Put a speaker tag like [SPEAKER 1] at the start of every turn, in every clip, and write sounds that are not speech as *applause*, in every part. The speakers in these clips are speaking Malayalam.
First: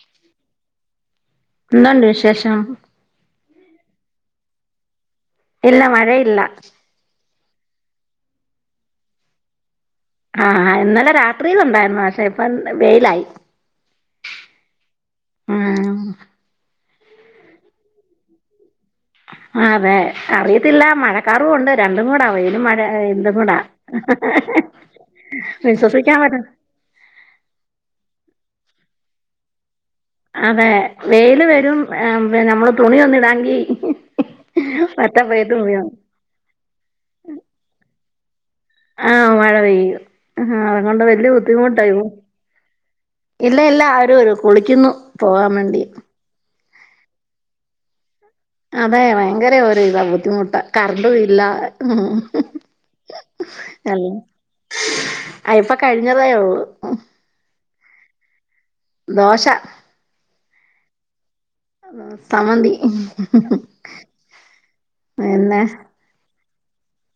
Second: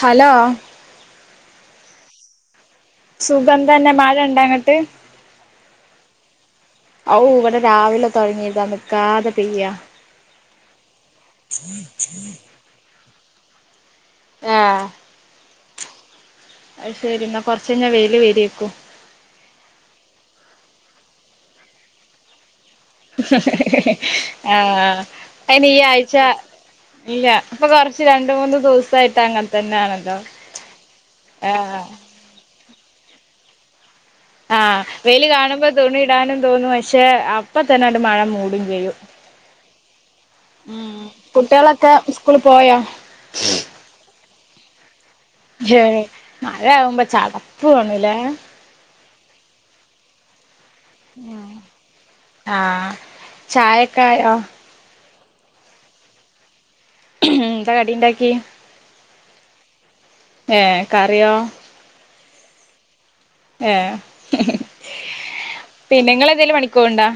[SPEAKER 1] ഹലോ
[SPEAKER 2] ഉണ്ട് വിശേഷം
[SPEAKER 1] സുഖംതന്നെ മഴ ഉണ്ടാങ്ങട്ട്
[SPEAKER 2] ഇല്ല മഴ ഇല്ല
[SPEAKER 1] ഓ ഇവിടെ രാവിലെ തുടങ്ങിതാ നിൽിക്കാതെ പെയ്യ
[SPEAKER 2] ആഹ ഇന്നലെ രാത്രിയില ഉണ്ടായിരുന്നു പക്ഷെ ഇപ്പം വെയിലായി
[SPEAKER 1] ആഹ്
[SPEAKER 2] ആഹ
[SPEAKER 1] അത് ശരി എന്നാ കൊറച്ചഞ്ഞാ വെൽ വേരിയേക്കോ
[SPEAKER 2] ആ അതെ അറിയത്തില്ല മഴക്കറവുണ്ട് രണ്ടും കൂടവയലും മഴ ഇതും കൂടാ
[SPEAKER 1] ആഹ അനി ഈ ആഴ്ച
[SPEAKER 2] വിശ്വസിക്കാൻ പറ്റ
[SPEAKER 1] ഇല്ല അപ്പൊ കൊറച്ച് രണ്ട മൂന്ന് ദിവസ ആട്ട് അങ്ങനെ തന്നെയ ആണ
[SPEAKER 2] അതെ വെൽ വരും നമ്മള് തുണി ഒന്ന ഇടാങ്കി
[SPEAKER 1] ആഹ
[SPEAKER 2] ഒറ്റ
[SPEAKER 1] വെയില്
[SPEAKER 2] പെയ്ത്ത്
[SPEAKER 1] കാണുമ്പോ
[SPEAKER 2] മുഴുവൻ
[SPEAKER 1] തുണി ഇടാനും തോന്നും പക്ഷെ അപ്പ തന്നെ അ മഴ മൂടുന്നു *unintelligible*
[SPEAKER 2] ആഹ് മഴ പെയ്യും ഹാ അതൊണ്ട് വെല്യ
[SPEAKER 1] കുട്ടികളൊക്കെ
[SPEAKER 2] ബുദ്ധിമുട്ടായോ?
[SPEAKER 1] സ്കൂള് പോയോ
[SPEAKER 2] ഇല്ല ല്ല അവരൊരു കുളിക്കുന്നു പോവാൻ വേണ്ടി.
[SPEAKER 1] മയാവുമ്പോ ചടപ്വൊണ് ല്ലേ.
[SPEAKER 2] അതെ ഭയങ്കര ഒരു ഇതാ ബുദ്ധിമുട്ട. കർണ്ടുല്ല ഉം
[SPEAKER 1] ആഹ് ചായക്കായോ
[SPEAKER 2] ആഹ് ഇപ്പൊ കഴിഞ്ഞതേയൊള്ളു
[SPEAKER 1] എന്താ കടിണ്ടാക്ക്യേ?
[SPEAKER 2] ദോശ
[SPEAKER 1] ഏഹ് കറ്യോ?
[SPEAKER 2] ഉം സമന്തി ഉം
[SPEAKER 1] ഏഹ്
[SPEAKER 2] പിന്നെ
[SPEAKER 1] പിന്നെ ങ്ങളെന്തേലും പണിക്കോവ്ണ്ടോ?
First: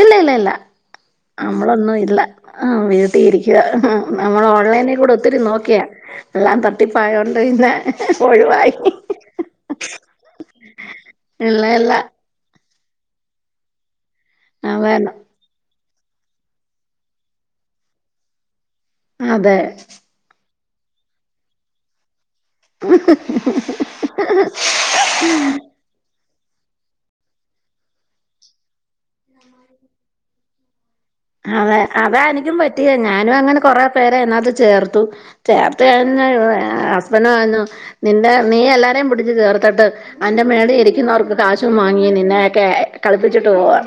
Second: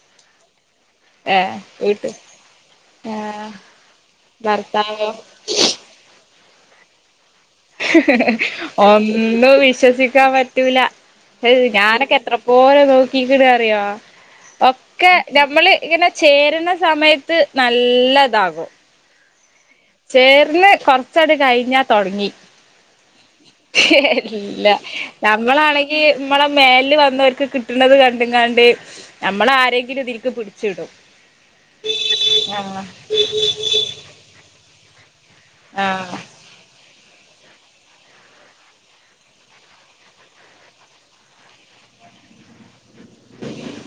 [SPEAKER 2] ഇല്ല ല്ല ല്ല
[SPEAKER 1] വീട്ട്
[SPEAKER 2] നമ്മളൊന്നുല്ല ആഹ്
[SPEAKER 1] ഏ
[SPEAKER 2] വീട്ടിരിക്കുവാ നമ്മൾ
[SPEAKER 1] ഭർത്താവോ
[SPEAKER 2] ഓൺലൈനിലൂടെ ഒത്തിരി നോക്ക്യാ എല്ലാം ത ട്ടിപ്പായോണ്ട്
[SPEAKER 1] ഒന്നും വിശ്വസിക്കാം പറ്റൂല.
[SPEAKER 2] ഇല്ല
[SPEAKER 1] ഏഹ്
[SPEAKER 2] ഇല്ല
[SPEAKER 1] ഞാനൊക്കെ എത്ര പോരു നോക്കിക്ക്ണാറ്യോ
[SPEAKER 2] അതാണ്
[SPEAKER 1] ഒക്കെ ഞമ്മള് ഇങ്ങനെ ചേര്ണ സമയത്ത് നല്ല താകും.
[SPEAKER 2] അതെ
[SPEAKER 1] ചേര്ല് കൊർച്ചട് കഴിഞ്ഞാ തൊടങ്ങി. എല്ലാം നമ്മളാണെങ്കി അമ്മളെ മേൽല് വന്നോർക്ക് കിട്ട്ണത് കണ്ട്ങ്ങാണ്ട് അമ്മളരെങ്കിലും ഇതിൽക്ക് പിടിച്ചിടും.
[SPEAKER 2] അതെ അതാ എനിക്കും
[SPEAKER 1] ആഹ്
[SPEAKER 2] പറ്റിയത് ഞാനും അങ്ങനെ കൊറെ പേരെ ഇതിനകത്ത് ചേർത്തു. ചേർത്ത്
[SPEAKER 1] ആഹ്
[SPEAKER 2] കഴിഞ്ഞു *unintelligible* *unintelligible* നിന്റെ നീ എല്ലാരേം പിടിച്ച് കേർത്തട്ട് അന്റെ മേഡെ ഇരിക്കുന്നവർക്ക് കാശും വാങ്ങി നിന്നെയെക്കെ കളിപ്പിച്ചിട്ട് പോവാ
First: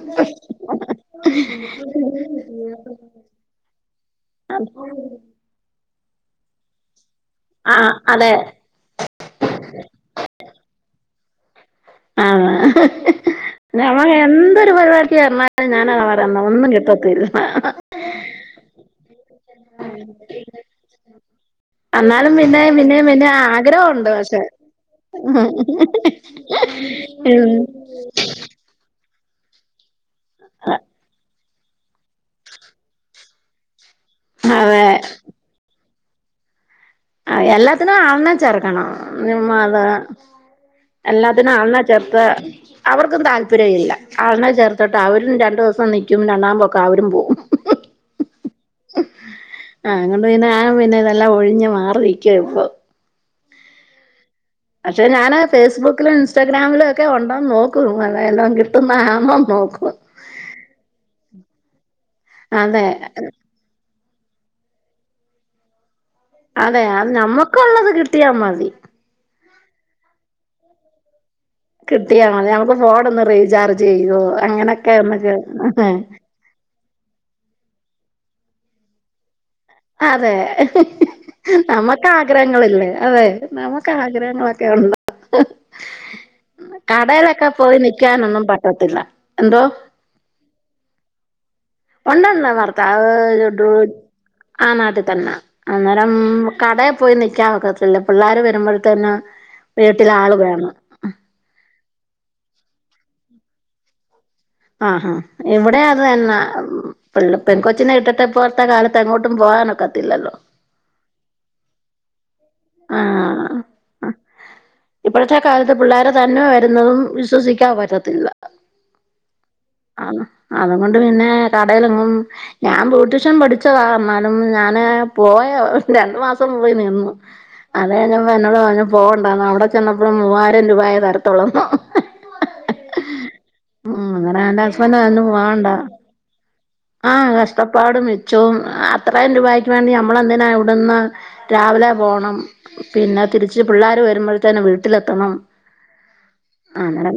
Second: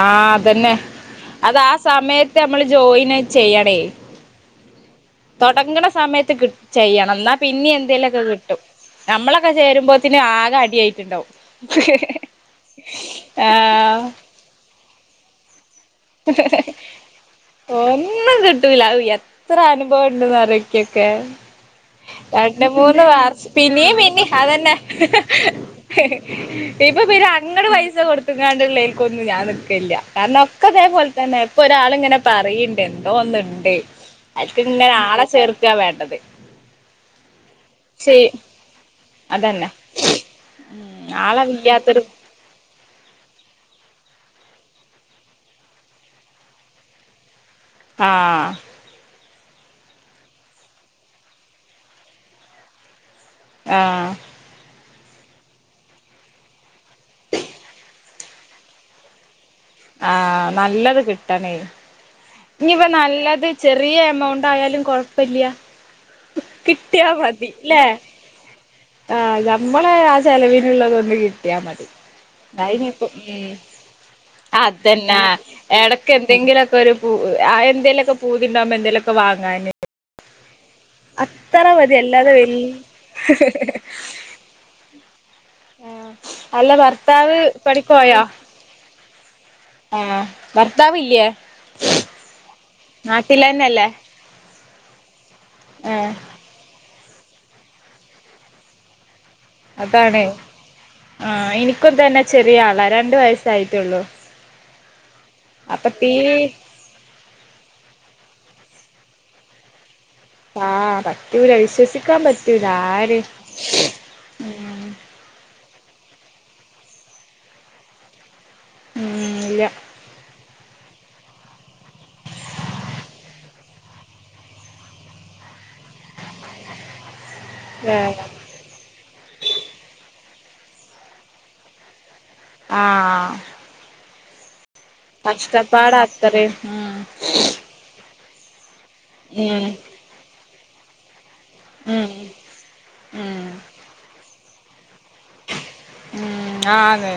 [SPEAKER 1] ആഹ് അതന്നെ അത് ആ സമയത്ത് നമ്മള് ജോയിന് തൊടങ്ങ്ണ സമയത്ത് കിട് ചെയ്യാ. നന്നാ പിന്നീ
[SPEAKER 2] ആഹ്
[SPEAKER 1] എന്തേലൊക്കെ
[SPEAKER 2] അതെ
[SPEAKER 1] കിട്ടും. നമ്മളൊക്കെ ചേരുമ്പോത്തിന് ആകെ അടിയായിട്ടുണ്ടാവും.
[SPEAKER 2] ആഹ് ഞമ്മ
[SPEAKER 1] ആഹ്
[SPEAKER 2] എന്തൊരു പരിപാടിക്ക് ചേർന്നാ അത് ഞാനാണ പറയന്ന ഒന്നും കിട്ടത്തില്ല.
[SPEAKER 1] ഇത്ര അനുഭവം ഇണ്ട്ന്നറിയോ ഇക്ക്യോക്കെ
[SPEAKER 2] എന്നാലും
[SPEAKER 1] രണ്ട്
[SPEAKER 2] പിന്നെയും
[SPEAKER 1] മൂന്ന്
[SPEAKER 2] പിന്നെയും പിന്നെയും
[SPEAKER 1] വർഷ്. പിന്നിയിം
[SPEAKER 2] ആഗ്രഹമുണ്ട്
[SPEAKER 1] പിന്നിം
[SPEAKER 2] പക്ഷെ
[SPEAKER 1] അതന്നെ ഇപ്പ പിന്നെ
[SPEAKER 2] ഉം
[SPEAKER 1] അങ്ങട് പൈസ കൊടുത്ത്കാണ്ടുള്ളയ്ക്കൊന്നും ഞാൻ നിക്കല്ല. കാ ക്കെതേപോൽ തന്നെ. ഇപ്പൊ ഒരാള് ഇങ്ങനെ പറയിണ്ട് എന്തോ ഒന്നുണ്ട്
[SPEAKER 2] അതെ
[SPEAKER 1] അയ്ക്ക്ങ്ങനെ ആളെ ചേർക്കാ വേണ്ടത്.
[SPEAKER 2] ആഹ് എല്ലാത്തിനും
[SPEAKER 1] ശെ
[SPEAKER 2] ആള്നെ ചേർക്കണം.
[SPEAKER 1] അതന്നെ
[SPEAKER 2] നിമ്മാത
[SPEAKER 1] ഉം
[SPEAKER 2] എല്ലാത്തിനും ആള്നെ
[SPEAKER 1] ആളെല്ലാത്തൊരു
[SPEAKER 2] ചേർത്താ അവർക്കും താല്പര്യം ഇല്ല. ആൾനെ ചേർത്തട്ട് അവരും രണ്ടോസം നിക്കും രണ്ടാമ്പൊക്കം അവരും പോവും.
[SPEAKER 1] ആഹ്
[SPEAKER 2] ആഹ് അങ്ങണ്ട് പിന്നെ ആ പിന്നെ ഇതെല്ലാം ഒഴിഞ് മാറിരിക്ക ഇപ്പൊ
[SPEAKER 1] ആഹ്
[SPEAKER 2] പക്ഷെ ഞാന് ഫേസ്ബുക്കിലും ഇൻസ്റ്റാഗ്രാമിലും ഒക്കെ ഉണ്ടോന്ന് നോക്കും അതേയതോ കിട്ടുന്ന ആണോ നോക്
[SPEAKER 1] ആഹ് നല്ലത് കിട്ടണേ.
[SPEAKER 2] അതെ
[SPEAKER 1] ഇനിപ്പ നല്ലത് ചെറിയ എമൗണ്ടായാലും കൊഴപ്പില്ല്യ
[SPEAKER 2] അതെ
[SPEAKER 1] കിട്ടിയാ
[SPEAKER 2] അത്
[SPEAKER 1] മതി ല്ലേ
[SPEAKER 2] നമ്മുക്കുള്ളത് കിട്ടിയാ മതി
[SPEAKER 1] ആഹ് ല നമ്മളെ ആ ചെലവിനുള്ളതൊന്ന് കി ട്ട്യാ മതി.
[SPEAKER 2] കിട്ടിയാ മതി നമുക്ക് ഫോൺ
[SPEAKER 1] അയിനിപ്പോ.
[SPEAKER 2] ഒന്ന് റീചാർജ് ചെയ്യോ അങ്ങനൊക്കെ
[SPEAKER 1] അതന്നെ ആ ഹ്
[SPEAKER 2] ഒന്ന്
[SPEAKER 1] എടക്ക് എന്തെങ്കി എന്തെങ്കിലൊക്കെ ഒരു പൂ, ആഹ് എന്തേലൊക്കെ പൂതിണ്ടാകുമ്പോ എന്തേലൊക്കെ വാങ്ങാന്
[SPEAKER 2] അതെ ഹ് ഹ്ഹ്
[SPEAKER 1] അത്ര മതി
[SPEAKER 2] നമ്മക്ക്
[SPEAKER 1] അല്ലാതെ വല്
[SPEAKER 2] ആഗ്രഹങ്ങളല്ലേ അതെ നമ്മുക്ക് ആഗ്രഹങ്ങളൊ ഉണ്ട്
[SPEAKER 1] ആഹ് അല്ല ഭർത്താവ്
[SPEAKER 2] കടയിലൊക്കെ പോയി നിക്കാനൊന്നും പറ്റത്തില്ല എന്തോ
[SPEAKER 1] ആ ഭർത്താവില്യേ
[SPEAKER 2] ഒണ്ടല്ലോ ഭർ ഭാവ് ആ നാട്ടിൽ തന്നെ
[SPEAKER 1] ആഹ്
[SPEAKER 2] അന്നേരം കട പോയി നിൽക്കാൻ നിക്കത്തില്ല പിള്ളോര് വരുമ്പോഴത്തന്നെ
[SPEAKER 1] അതാണ് ആ എനിക്കും തന്നെ ചെറിയ ആളാ രണ്ട് വയസ് ആയിട്ടുള്ളൂ
[SPEAKER 2] ആഹാ ഹാ ഇവിടെ അത് തന്നെ പെൻ കൊച്ചിനെ ഇട്ടിട്ടപ്പോ ഇത്തെ കാലത്ത് എങ്ങോട്ടും പോകാനൊക്കെ ഒക്കത്തില്ല
[SPEAKER 1] ആ പറ്റൂല വിശ്വസിക്കാൻ പറ്റും
[SPEAKER 2] ആ
[SPEAKER 1] ആരെയും
[SPEAKER 2] അത് പിള്ളേരെ തന്നെ വരുന്നതും വിശ്വസിക്കാൻ പറ്റത്തില്ല
[SPEAKER 1] ഉം ഇല്ല
[SPEAKER 2] ആണോ അതൊണ്ട് പിന്നെ കടയിലങ്ങും ഞാൻ ബ്യൂട്ടീഷൻ പഠിച്ചതാ ന്നാലും ഞാന് പോയ രണ്ടു മാസം മുമ്പ് നിന്നു അതെ ഞ
[SPEAKER 1] വേറെ
[SPEAKER 2] എന്നോട് പറഞ്ഞ പോകണ്ട അവിടെ ചെന്നപ്പോഴ മൂവായിരം രൂപെയ തരത്തുള്ളന്നു
[SPEAKER 1] ആ
[SPEAKER 2] അങ്ങനെ എന്റെ ഹസ്ബൻ്റ് അന്നും പോണ്ട
[SPEAKER 1] അത്രയും ഉം
[SPEAKER 2] ആ കഷ്ടപ്പാടും ച്ചം അത്രരം
[SPEAKER 1] ഉം
[SPEAKER 2] രൂപയ്ക്ക് വേണ്ടി നമ്മെളന്തിനാണ് ഇവിടുന്ന് രാ
[SPEAKER 1] ഉം
[SPEAKER 2] പോകണം പിന്നെ
[SPEAKER 1] ഉം
[SPEAKER 2] തിരിച്ച് പിള്ളേർ വരുമ്പോഴത്തന്നെ വിട്ടി വീട്ടിലത്തണം
[SPEAKER 1] ഉം
[SPEAKER 2] അങ്ങനെ
[SPEAKER 1] ആന്ന്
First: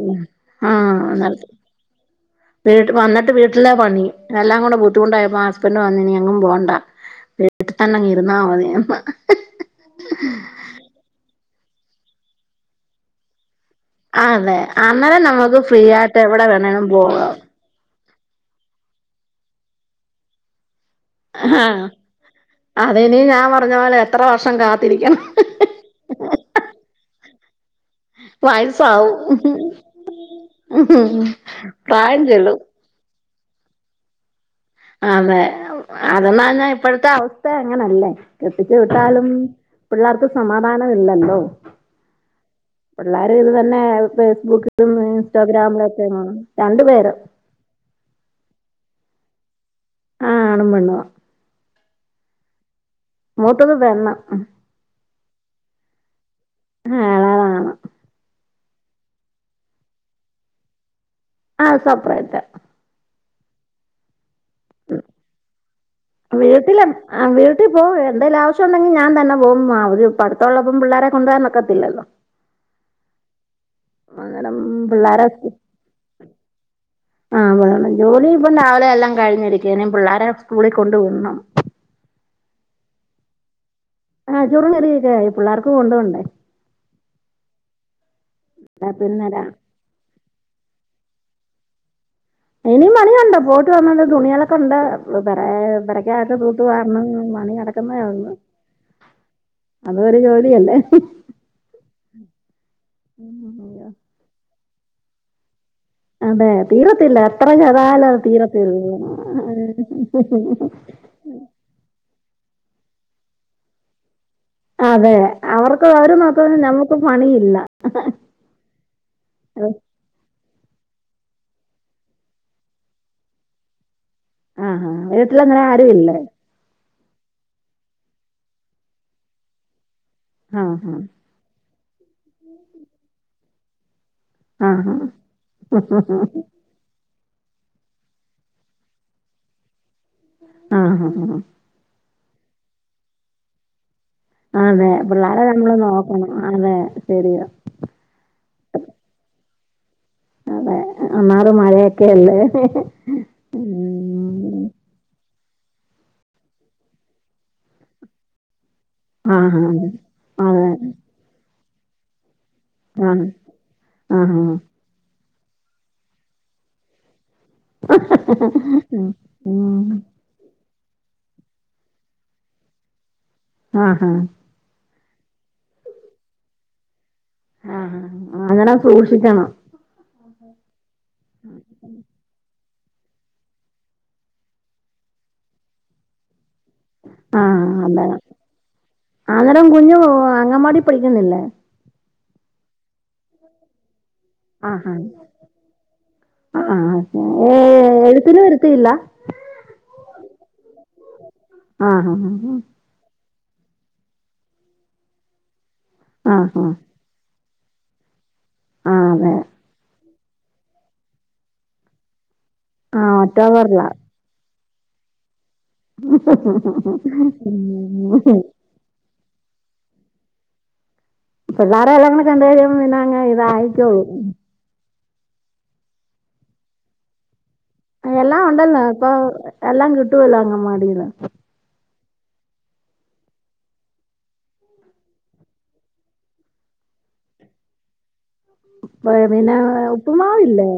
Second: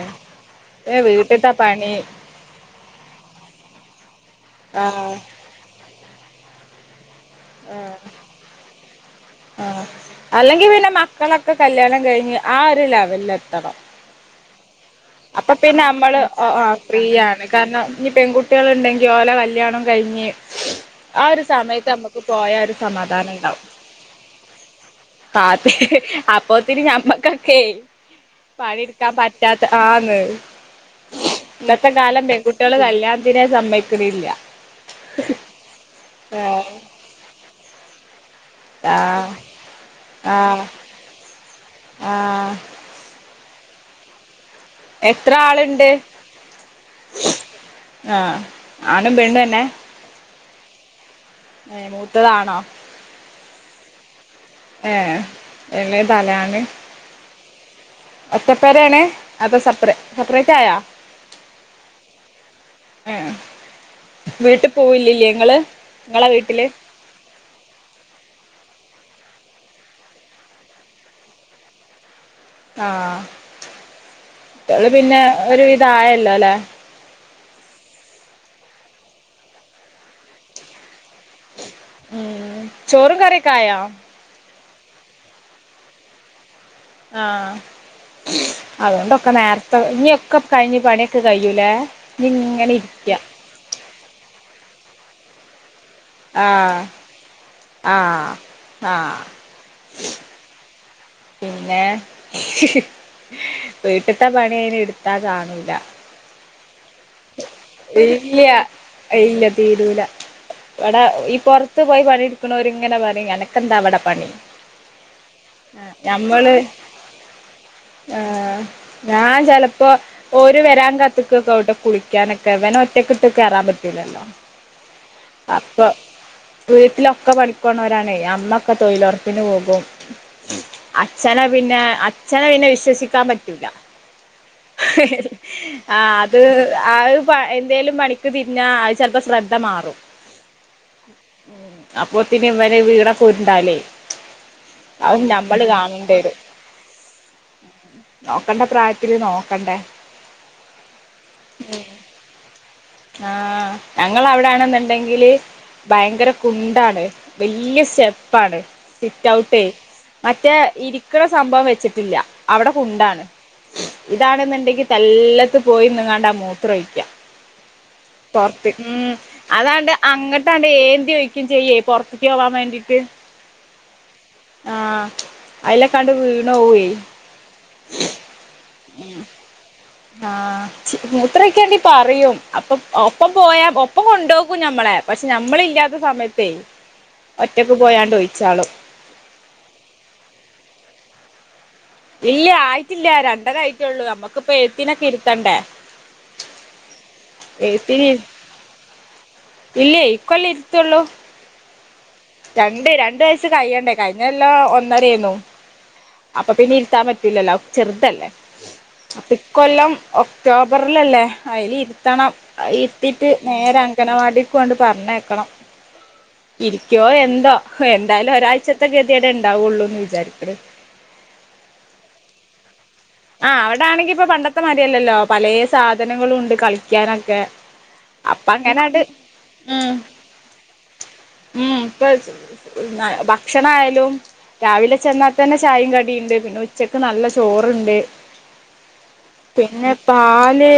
[SPEAKER 2] ആ
[SPEAKER 1] വീട്ടിത്തെ പണി
[SPEAKER 2] വീട്ടിൽ വന്നിട്ട് വീട്ടിലാ പണി എല്ലാം കൂടെ
[SPEAKER 1] ആഹ്
[SPEAKER 2] ബുദ്ധിമുട്ടായപ്പോ ഹസ്ബൻ്റ് പറഞ്ഞു എങ്ങും പോണ്ട വീട്ട് തന്നെ ഇരുന്നാമതി പറഞ്ഞ്
[SPEAKER 1] ആ അല്ലെങ്കി പിന്നെ മക്കളൊക്കെ കല്യാണം കഴിഞ്ഞ് ആ ഒരു ലെവലിൽ എത്തണം
[SPEAKER 2] അതെ അന്നേരം
[SPEAKER 1] അപ്പൊ
[SPEAKER 2] നമുക്ക് ഫ്രീ
[SPEAKER 1] പിന്നെ
[SPEAKER 2] ആയിട്ട്
[SPEAKER 1] നമ്മള്
[SPEAKER 2] എവിടെ
[SPEAKER 1] ഒ
[SPEAKER 2] വേണേലും പോകാം
[SPEAKER 1] ഫ്രീയാണ് കാരണം ഇനി പെൺകുട്ടികൾ ഉണ്ടെങ്കി ഓലെ കല്ല്യാണം കഴിഞ്ഞ് ആ ഒരു
[SPEAKER 2] ആഹ്
[SPEAKER 1] സമയത്ത് നമ്മുക്ക് പോയ ഒരു
[SPEAKER 2] അതിനി
[SPEAKER 1] സമാധാനം
[SPEAKER 2] ഞാൻ
[SPEAKER 1] ഉണ്ടാവും
[SPEAKER 2] പറഞ്ഞ പോലെ എത്ര വർഷം കാത്തിരിക്കണം
[SPEAKER 1] കാ അത് അപ്പത്തിൻ ഞമ്മക്കൊക്കെ പന്നിട്ക്കാൻ
[SPEAKER 2] വയസാവും
[SPEAKER 1] പറ്റാത്ത ആ ഇന്നത്തെ
[SPEAKER 2] പ്രായം
[SPEAKER 1] കാലം
[SPEAKER 2] ചെല്ലും
[SPEAKER 1] പെൺകുട്ടിൾ കല്യാണത്തിനെ സമ്മയ്ക്കുന്നില്ല
[SPEAKER 2] അതെ അതെന്നാഞ്ഞാൻ ഇപ്പഴത്തെ അവസ്ഥ അങ്ങനെല്ലേ എത്തിച്ചു വിട്ടാലും
[SPEAKER 1] ആഹ്
[SPEAKER 2] പിള്ളേർക്ക് സമാധാനം ഇല്ലല്ലോ
[SPEAKER 1] ആ
[SPEAKER 2] പിള്ളേരും ഇത് തന്നെ ഫേസ്ബുക്ക് ത
[SPEAKER 1] എത്ര ആളുണ്ട്
[SPEAKER 2] ഇൻസ്റ്റാഗ്രാമിലൊക്കെ രണ്ടു പേര്
[SPEAKER 1] ആഹ് ആണും പെണ്ണും തന്നെ
[SPEAKER 2] ആണും പെണ്ണും വ
[SPEAKER 1] മൂത്തതാണോ
[SPEAKER 2] മൂത്തത് പെണ്ണ്
[SPEAKER 1] ഏ ഇളയത് ആണ്
[SPEAKER 2] ഇളയതാണ്
[SPEAKER 1] ഒറ്റപ്പരാണ് അത് സെപ്പ സെപ്പറേറ്റ് ആയാ
[SPEAKER 2] ആഹ് സെപ്പറേറ്റാ
[SPEAKER 1] ഏ ഇങ്ങളെ
[SPEAKER 2] ഉ
[SPEAKER 1] വീട്ടില്
[SPEAKER 2] വീട്ടിലെ ആ വീട്ടിൽ പോ എന്തെലും ആവശ്യം ഉണ്ടെങ്കിൽ ഞാൻ തന്നെ പോ അവര് അടുത്തുള്ളപ്പം പിള്ളോരെ കൊണ്ടുവരാൻ നോക്കത്തില്ലല്ലോ
[SPEAKER 1] ആഹ ഇയാള് പിന്നെ
[SPEAKER 2] പിള്ളേരെ സ്കൂ-
[SPEAKER 1] ഒരുവിധം ആയല്ലോ അല്ലേ
[SPEAKER 2] ആ ജോലി ഇപ്പം രാവിലെ എല്ലാം കഴിഞ്ഞിരിക്ക പിള്ളേരെ സ്കൂളിൽ കൊണ്ട് വി വിടണം
[SPEAKER 1] ഉം ചോറും കറിയൊക്കെ ആയോ
[SPEAKER 2] ചോറും കറിയൊക്കെ ആയി പിള്ളേർക്ക് കൊണ്ടോണ്ടേ
[SPEAKER 1] ആഹ
[SPEAKER 2] ആ, പിന്നെ
[SPEAKER 1] അതുകൊണ്ടൊക്കെ
[SPEAKER 2] രാ-
[SPEAKER 1] നേരത്തെ ഇനിൊക്കെ കഴിഞ്ഞു പണിയ കൈയുലെ
[SPEAKER 2] ഇനി പണിയുണ്ട പോയിട്ട് വന്നത് തുണികളൊക്കെ ഉണ്ട അന്റെ തൂത്ത്
[SPEAKER 1] ആഹ്
[SPEAKER 2] വാരണം പണി കിടക്കുന്നോഒളു
[SPEAKER 1] ആഹ് ആഹ്
[SPEAKER 2] അതരു ജോലിയല്ലേ
[SPEAKER 1] പിന്നെ വീട്ടത്തെ പണി അയിന് എടുത്താ കാണില്ല
[SPEAKER 2] അതെ തീരത്തില്ല എത്ര ചെയ്താലും അത്
[SPEAKER 1] ഇല്ല
[SPEAKER 2] തീരത്തില്ല
[SPEAKER 1] ഇല്ല തീരുൂല ഇടെ ഈ പുറത്ത് അടുത്ത് പോയി പണിടുക്കണുംങ്ങനെ പറ എനക്ക എന്താവിടെ പണി
[SPEAKER 2] അതെ അവർക്ക് അവർ
[SPEAKER 1] നമ്മള്
[SPEAKER 2] നോക്കുന്ന നമുക്ക് പണിയില്ല
[SPEAKER 1] ആ ഞ ചിലപ്പോ ഓ വരാൻ കത്തക്കൊക്കെ വിട്ടെ കുളിക്കാനൊക്കെ അവന ഒറ്റക്ക ഇട്ട കയറാൻ പറ്റൂില്ലല്ലോ
[SPEAKER 2] ആഹ് ആഹ് ഇട്ട അങ്ങനെ ആരു ഇല്ലേ
[SPEAKER 1] ഒക്ക പണിക്കോണവരാണ് അമ്മൊക്കെ തൊഴിലുറപ്പിന് പോകും
[SPEAKER 2] ആ ഹാ
[SPEAKER 1] അച്ഛന പിന്നെ അച്ഛനെ പിന്നെ വിശ്വസിക്കാൻ പറ്റൂല്ല
[SPEAKER 2] ആ ഹാ
[SPEAKER 1] ആ അത് ആ എന്തേങ്കലും പണിക്ക് തിരിഞ്ഞാ അത് ചിലപ്പോ ശ്രദ്ധ മാറും
[SPEAKER 2] ആഹ ആഹ് ആഹ്ഹ
[SPEAKER 1] അപ്പൊത്തിന്ന വീണ ഉരുണ്ടാലേ
[SPEAKER 2] അതെ
[SPEAKER 1] അതും
[SPEAKER 2] പിള്ളാരെ നമ്മള്
[SPEAKER 1] കാണേണ്ടി
[SPEAKER 2] നോക്കണം
[SPEAKER 1] വരും
[SPEAKER 2] അതെ ശെരിയ
[SPEAKER 1] നോക്കണ്ട പ്രായത്തില് നോക്കണ്ടേ
[SPEAKER 2] അതെ അന്നാലും മഴയാക്കെ അല്ലേ
[SPEAKER 1] ആ് ഞങ്ങ
[SPEAKER 2] ഉം.
[SPEAKER 1] അവിടെണെന്നുണ്ടെങ്കിൽ ഭയങ്കര കുണ്ടാണ് വലിയ സ്റ്റെപ്പാണ് സിറ്റ്
[SPEAKER 2] ആഹ്
[SPEAKER 1] ഔട്ട് മറ്റേ
[SPEAKER 2] അതെ
[SPEAKER 1] ഇരിക്കുന്ന സംഭവം വെച്ചിട്ടില്ല അവിടെ കൊണ്ടാണ്
[SPEAKER 2] ആഹ് ആഹ്
[SPEAKER 1] ഇതാണെന്നുണ്ടെങ്കിൽ തല്ല ത്ത് പോയി നിങ്ങാണ്ടാ മൂത്രഴിക്ക പൊറത്ത് ഉ
[SPEAKER 2] ഉം ഉം
[SPEAKER 1] അതണ്ട് അങ്ങോട്ടണ്ട് വിടെ ഏന്തി ചോദിക്കും ചെയ്യേ പുറത്തേക്ക് പോവാൻ വേണ്ടീട്ട്
[SPEAKER 2] ആഹ് ഹഹ
[SPEAKER 1] അലെ കണ്ട് വീണ പോയി
[SPEAKER 2] ആഹ അങ്ങട സൂക്ഷിക്കണം
[SPEAKER 1] ആഹ മൂത്രക്കാണ്ടി പറയും അപ്പൊ ഒപ്പം പോയാ ഒപ്പം കൊണ്ടുപോക്കും ഞമ്മളെ പക്ഷെ നമ്മള ഇല്ലാത്ത സമയത്തേ ഒറ്റക്ക്
[SPEAKER 2] ആഹ അത
[SPEAKER 1] പോയാണ്ട് ഒഴിച്ചാളും
[SPEAKER 2] അന്നേരം കുഞ്ഞു അങ്ങമാടി പിടിക്കുന്നില്ലേ
[SPEAKER 1] ഇല്ല ആയിട്ടില്ല രണ്ട കയിട്ടുള്ളൂ നമ്മക്കിപ്പ
[SPEAKER 2] ആഹാ
[SPEAKER 1] എഴുതിനിക്കോ ഇരുത്തണ്ടേ
[SPEAKER 2] ആഹ് ഏ
[SPEAKER 1] എഴുത്തിന്
[SPEAKER 2] എഴുത്തിനും ഇരുത്തിയില്ല
[SPEAKER 1] ഇല്ലേ ഇകൊല്ലം ഇരുത്തുള്ളൂ
[SPEAKER 2] ആഹ് ഹഹ ആ്
[SPEAKER 1] കഴ്യണ്ടേ കഴിഞ്ഞ എല്ലാം ഒന്നര ആന്നു അപ്പൊ
[SPEAKER 2] ആഹ്
[SPEAKER 1] പിന്നെ ഇരുത്താൻ പറ്റലല്ലോ ചെറുതല്ലേ
[SPEAKER 2] ആഹ്
[SPEAKER 1] അപ്പൊ
[SPEAKER 2] അതെ
[SPEAKER 1] ഇ കൊല്ലം ഒക്ടോബറിലല്ലേ അതിനു ഇരുത്തണം
[SPEAKER 2] ആഹ്
[SPEAKER 1] ഇട്ടീട്ട് നേരെ
[SPEAKER 2] ഒക്ടോബറിലാ
[SPEAKER 1] അംഗനവാടിക്ക് കൊണ്ട് പറഞ്ഞേക്കണം
[SPEAKER 2] ഉ *inaudible*
[SPEAKER 1] ഓ എന്തോ എന്തായാലും ഒരാഴ്ചത്തെ ഗതിടെ ഇണ്ടാവുള്ളൂന്ന് വിചാരിക്കണ്
[SPEAKER 2] പിള്ളോരെല്ലാം കണ്ട് കഴിഞ്ഞപ്പോ പിന്നെ അങ്ങ്
[SPEAKER 1] ആഹ
[SPEAKER 2] ഇതായിക്കോളും
[SPEAKER 1] അവിടൊണെങ്കി ഇപ്പൊ പണ്ടത്തെ മരിയല്ലല്ലോ പലയ സാധനങ്ങളും ഉണ്ട് കളിക്കാനൊക്കെ
[SPEAKER 2] എല്ലാം
[SPEAKER 1] അപ്പ
[SPEAKER 2] ഉണ്ടല്ല
[SPEAKER 1] അങ്ങനാണ്ട്
[SPEAKER 2] ഇപ്പൊ
[SPEAKER 1] ഉം
[SPEAKER 2] എല്ലാം കിട്ടുവല്ല അങ്ങമടിയിൽ
[SPEAKER 1] ബ *unintelligible* ഭക്ഷണയാലും രാവിലെ ചെന്നാൽ തന്നെ ചായയും കടിയുണ്ട് പിന്നെ ഉച്ചക്ക് നല്ല ചോറുണ്ട്
[SPEAKER 2] ഇപ്പൊ
[SPEAKER 1] പിന്നെ
[SPEAKER 2] ഉപ്പുമാവില്ലേ
[SPEAKER 1] പാല്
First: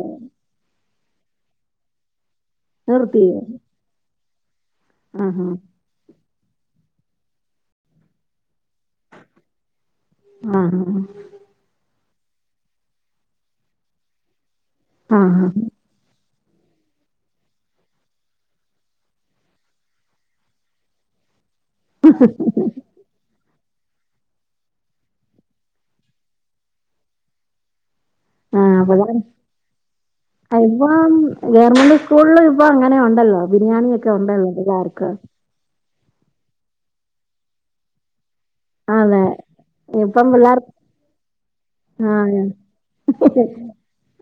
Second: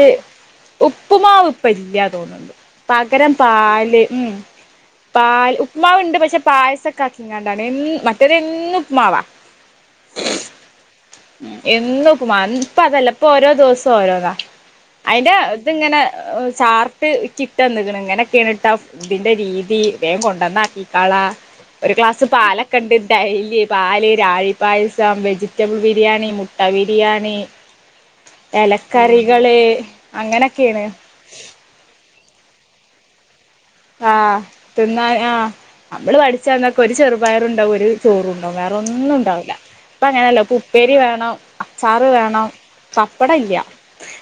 [SPEAKER 1] ഉപ്പുമാവ ഉപ്പ ഇല്ല തോന്നുന്നു പകരം
[SPEAKER 2] നിർത്തിയോ
[SPEAKER 1] പാല് മം
[SPEAKER 2] ആഹാ
[SPEAKER 1] പൽ ഉപ്പ്മാണ്ട് പക്ഷെ പായസൊക്കെ ആക്കിങ്ങാണ്ടാണ് മറ്റേത് എന്നും ഉപ്പ്മാവാ
[SPEAKER 2] ആഹ് ആഹ്
[SPEAKER 1] എന്നും ഉപ്പുമാവ് ഇപ്പ അതല്ല ഇപ്പൊ ഓരോ ദിവസവും ഓരോന്നാ അയിന്റെ
[SPEAKER 2] ആഹാ
[SPEAKER 1] ഇത്ങ്ങനെ *unintelligible* ചാർട്ട് ഇക്ക് ഇട്ട് തന്ന്ക്കണ്, ഇങ്ങനൊക്കെയാണ് ട്ടോ ഇതിന്റെ രീതി വേം കൊണ്ടന്നാക്കിക്കളാ ഒരു ഗ്ലാസ് പാലൊക്കെ ഇണ്ട് ഡൈലി പാല് രാഗി പായസം വെജിറ്റബിൾ ബി ബിരിയാണി മുട്ട ബിരിയാണി
[SPEAKER 2] ആ അപ്പഴാ
[SPEAKER 1] എലക്കറികള് അങ്ങനൊക്കെയാണ്
[SPEAKER 2] ഇപ്പം ഗവൺമെന്റ് സ്കൂളിലും ഇപ്പൊ അങ്ങനെ ഉണ്ടല്ലോ ബിരിയാണിയൊക്കെ
[SPEAKER 1] ആഹ്
[SPEAKER 2] ഉണ്ടല്ലോ
[SPEAKER 1] തിന്നാ
[SPEAKER 2] പിള്ളേർക്ക്
[SPEAKER 1] ആഹ് അമ്മള് പഠിച്ചന്നൊക്കെ ഒരു ചെറുപയറുണ്ടാവും ഒരു ചോറു ണ്ടാവും വേറെ ഒന്നും
[SPEAKER 2] അതെ
[SPEAKER 1] ഉണ്ടാവില്ല ഇപ്പ
[SPEAKER 2] ഇപ്പം
[SPEAKER 1] അങ്ങനെയല്ല
[SPEAKER 2] പിള്ളേർ
[SPEAKER 1] ഉപ്പേരി വേണം, അച്ചാറ്
[SPEAKER 2] ആ
[SPEAKER 1] വേണം, പപ്പടം ഇല്ല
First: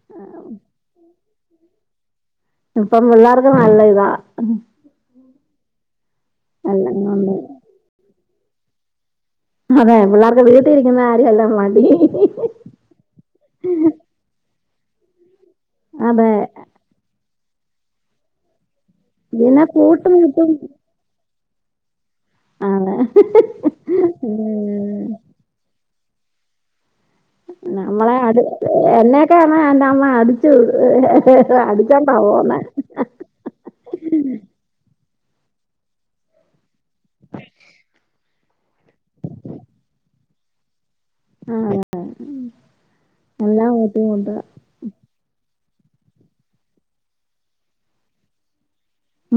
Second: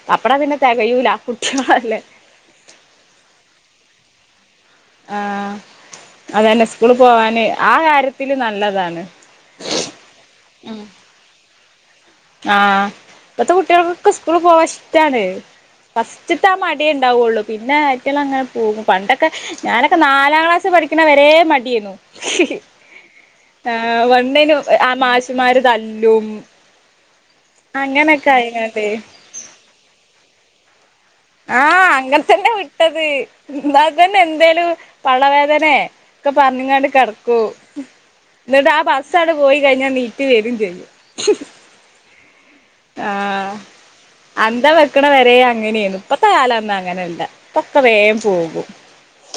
[SPEAKER 1] പപ്പടം പിന്നെ തെകയൂല കുട്ടികളല്ലേ
[SPEAKER 2] ഇപ്പം പിള്ളാർക്ക് നല്ല ഇതാ
[SPEAKER 1] ആഹ് അതന്നെ ഉസ്കൂള്
[SPEAKER 2] എല്ലാം കൊണ്ട്
[SPEAKER 1] പോവാന് ആ കാര്യത്തില് നല്ലതാണ്
[SPEAKER 2] അതെ പിള്ളാർക്ക് വീട്ടരിക്കുന്ന കാര്യം അല്ലെ മടി
[SPEAKER 1] ആഹ് ഇപ്പത്തെ കുട്ടികൾക്കൊക്കെ സ്കൂള് പോവാന് ഇഷ്ട്ടാണ്
[SPEAKER 2] അതെ
[SPEAKER 1] ഫസ്റ്റത്തെ ആ മടിയേ ഉണ്ടാവുള്ളു പിന്നെ *unintelligible* അങ്ങനെ പോകും. പണ്ടൊക്കെ
[SPEAKER 2] പിന്നെ
[SPEAKER 1] ഞാനൊക്കെ
[SPEAKER 2] കൂട്ടും
[SPEAKER 1] നാലാം
[SPEAKER 2] കിട്ടും
[SPEAKER 1] ക്ലാസ്സ് പഠിക്കണ വരെ മടിയാര്ന്നു
[SPEAKER 2] അതെ
[SPEAKER 1] ആഹ് വണ്ണിനു ആഹ്
[SPEAKER 2] ഉം
[SPEAKER 1] മാശുമ്മാര് തല്ലും
[SPEAKER 2] നമ്മളെ
[SPEAKER 1] അങ്ങനൊക്കെ
[SPEAKER 2] അട്
[SPEAKER 1] ആയിങ്ങാണ്ട്
[SPEAKER 2] എന്നെയെക്കെ *unintelligible* എൻ്റെമ്മ അടിച്ചു വി
[SPEAKER 1] ആഹ് അങ്ങനെ തന്നെ വിട്ടത് ഇന്നാ തന്നെ എന്തേലും പള്ളവേദനയെ ഒക്കെ പറഞ്ഞ്ങ്ങാണ്ട് കെടക്കൂം. ഇന്നിട്ട് ആ ബസ്സാണ്ട് പോയി കഴിഞ്ഞാ നീറ്റ് വരും ചെയ്യും. ആഹ്
[SPEAKER 2] എല്ലാം ബുദ്ധിമുട്ടാ
[SPEAKER 1] അന്ത വെക്കണ വരെ അങ്ങനെയിരുന്നു ഇപ്പത്തെ കാലൊന്നു അങ്ങനെ അല്ല ഇപ്പക്കെ വേം പോകും.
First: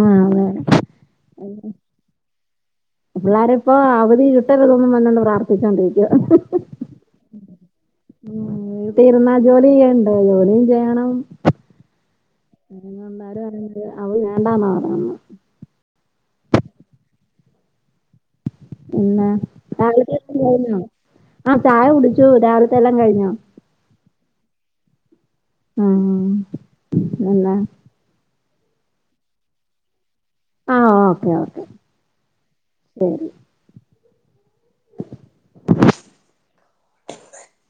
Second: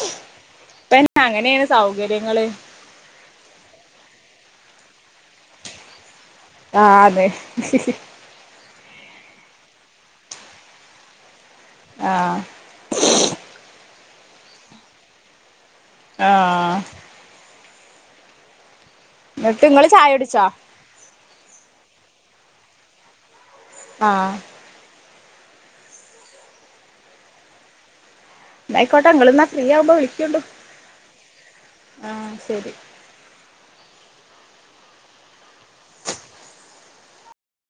[SPEAKER 2] ആഹ് അതേ
[SPEAKER 1] ഇപ്പന്നെ അങ്ങനെയാണ് സൗകര്യങ്ങള്
[SPEAKER 2] പിള്ളരെപ്പോ അവധി കിട്ട ട്ടണോന്ന് വന്നോണ്ട് പ്രാർത്ഥിച്ചോണ്ടിരിക്ക.
[SPEAKER 1] ആന്ന്
[SPEAKER 2] വീട്ടി ഇരുന്നാ ജോലി ചെയ്യണ്ടേ ജോലിയും ചെയ്യണം.
[SPEAKER 1] ആഹ്
[SPEAKER 2] *unintelligible*
[SPEAKER 1] ആഹ്.
[SPEAKER 2] പിന്നെ
[SPEAKER 1] എന്നിട്ട് ഇങ്ങള് ചായ കുടിച്ചോ
[SPEAKER 2] *unintelligible* ആ ചായ കുടിച്ചു. ച്ചു. രാവിൽത്തെ എല്ലാം കഴിഞ്ഞോ?
[SPEAKER 1] ആഹ്
[SPEAKER 2] ആഹ് പിന്നെ
[SPEAKER 1] ന്നായ്ക്കോട്ടെ ഇങ്ങള്ന്നാ ഫ്രീയാവുമ്പോ വിളിക്ക് ക്കൊണ്ടു.
[SPEAKER 2] ആ ഓക്കെ ഓക്കെ
[SPEAKER 1] ആ ശെരി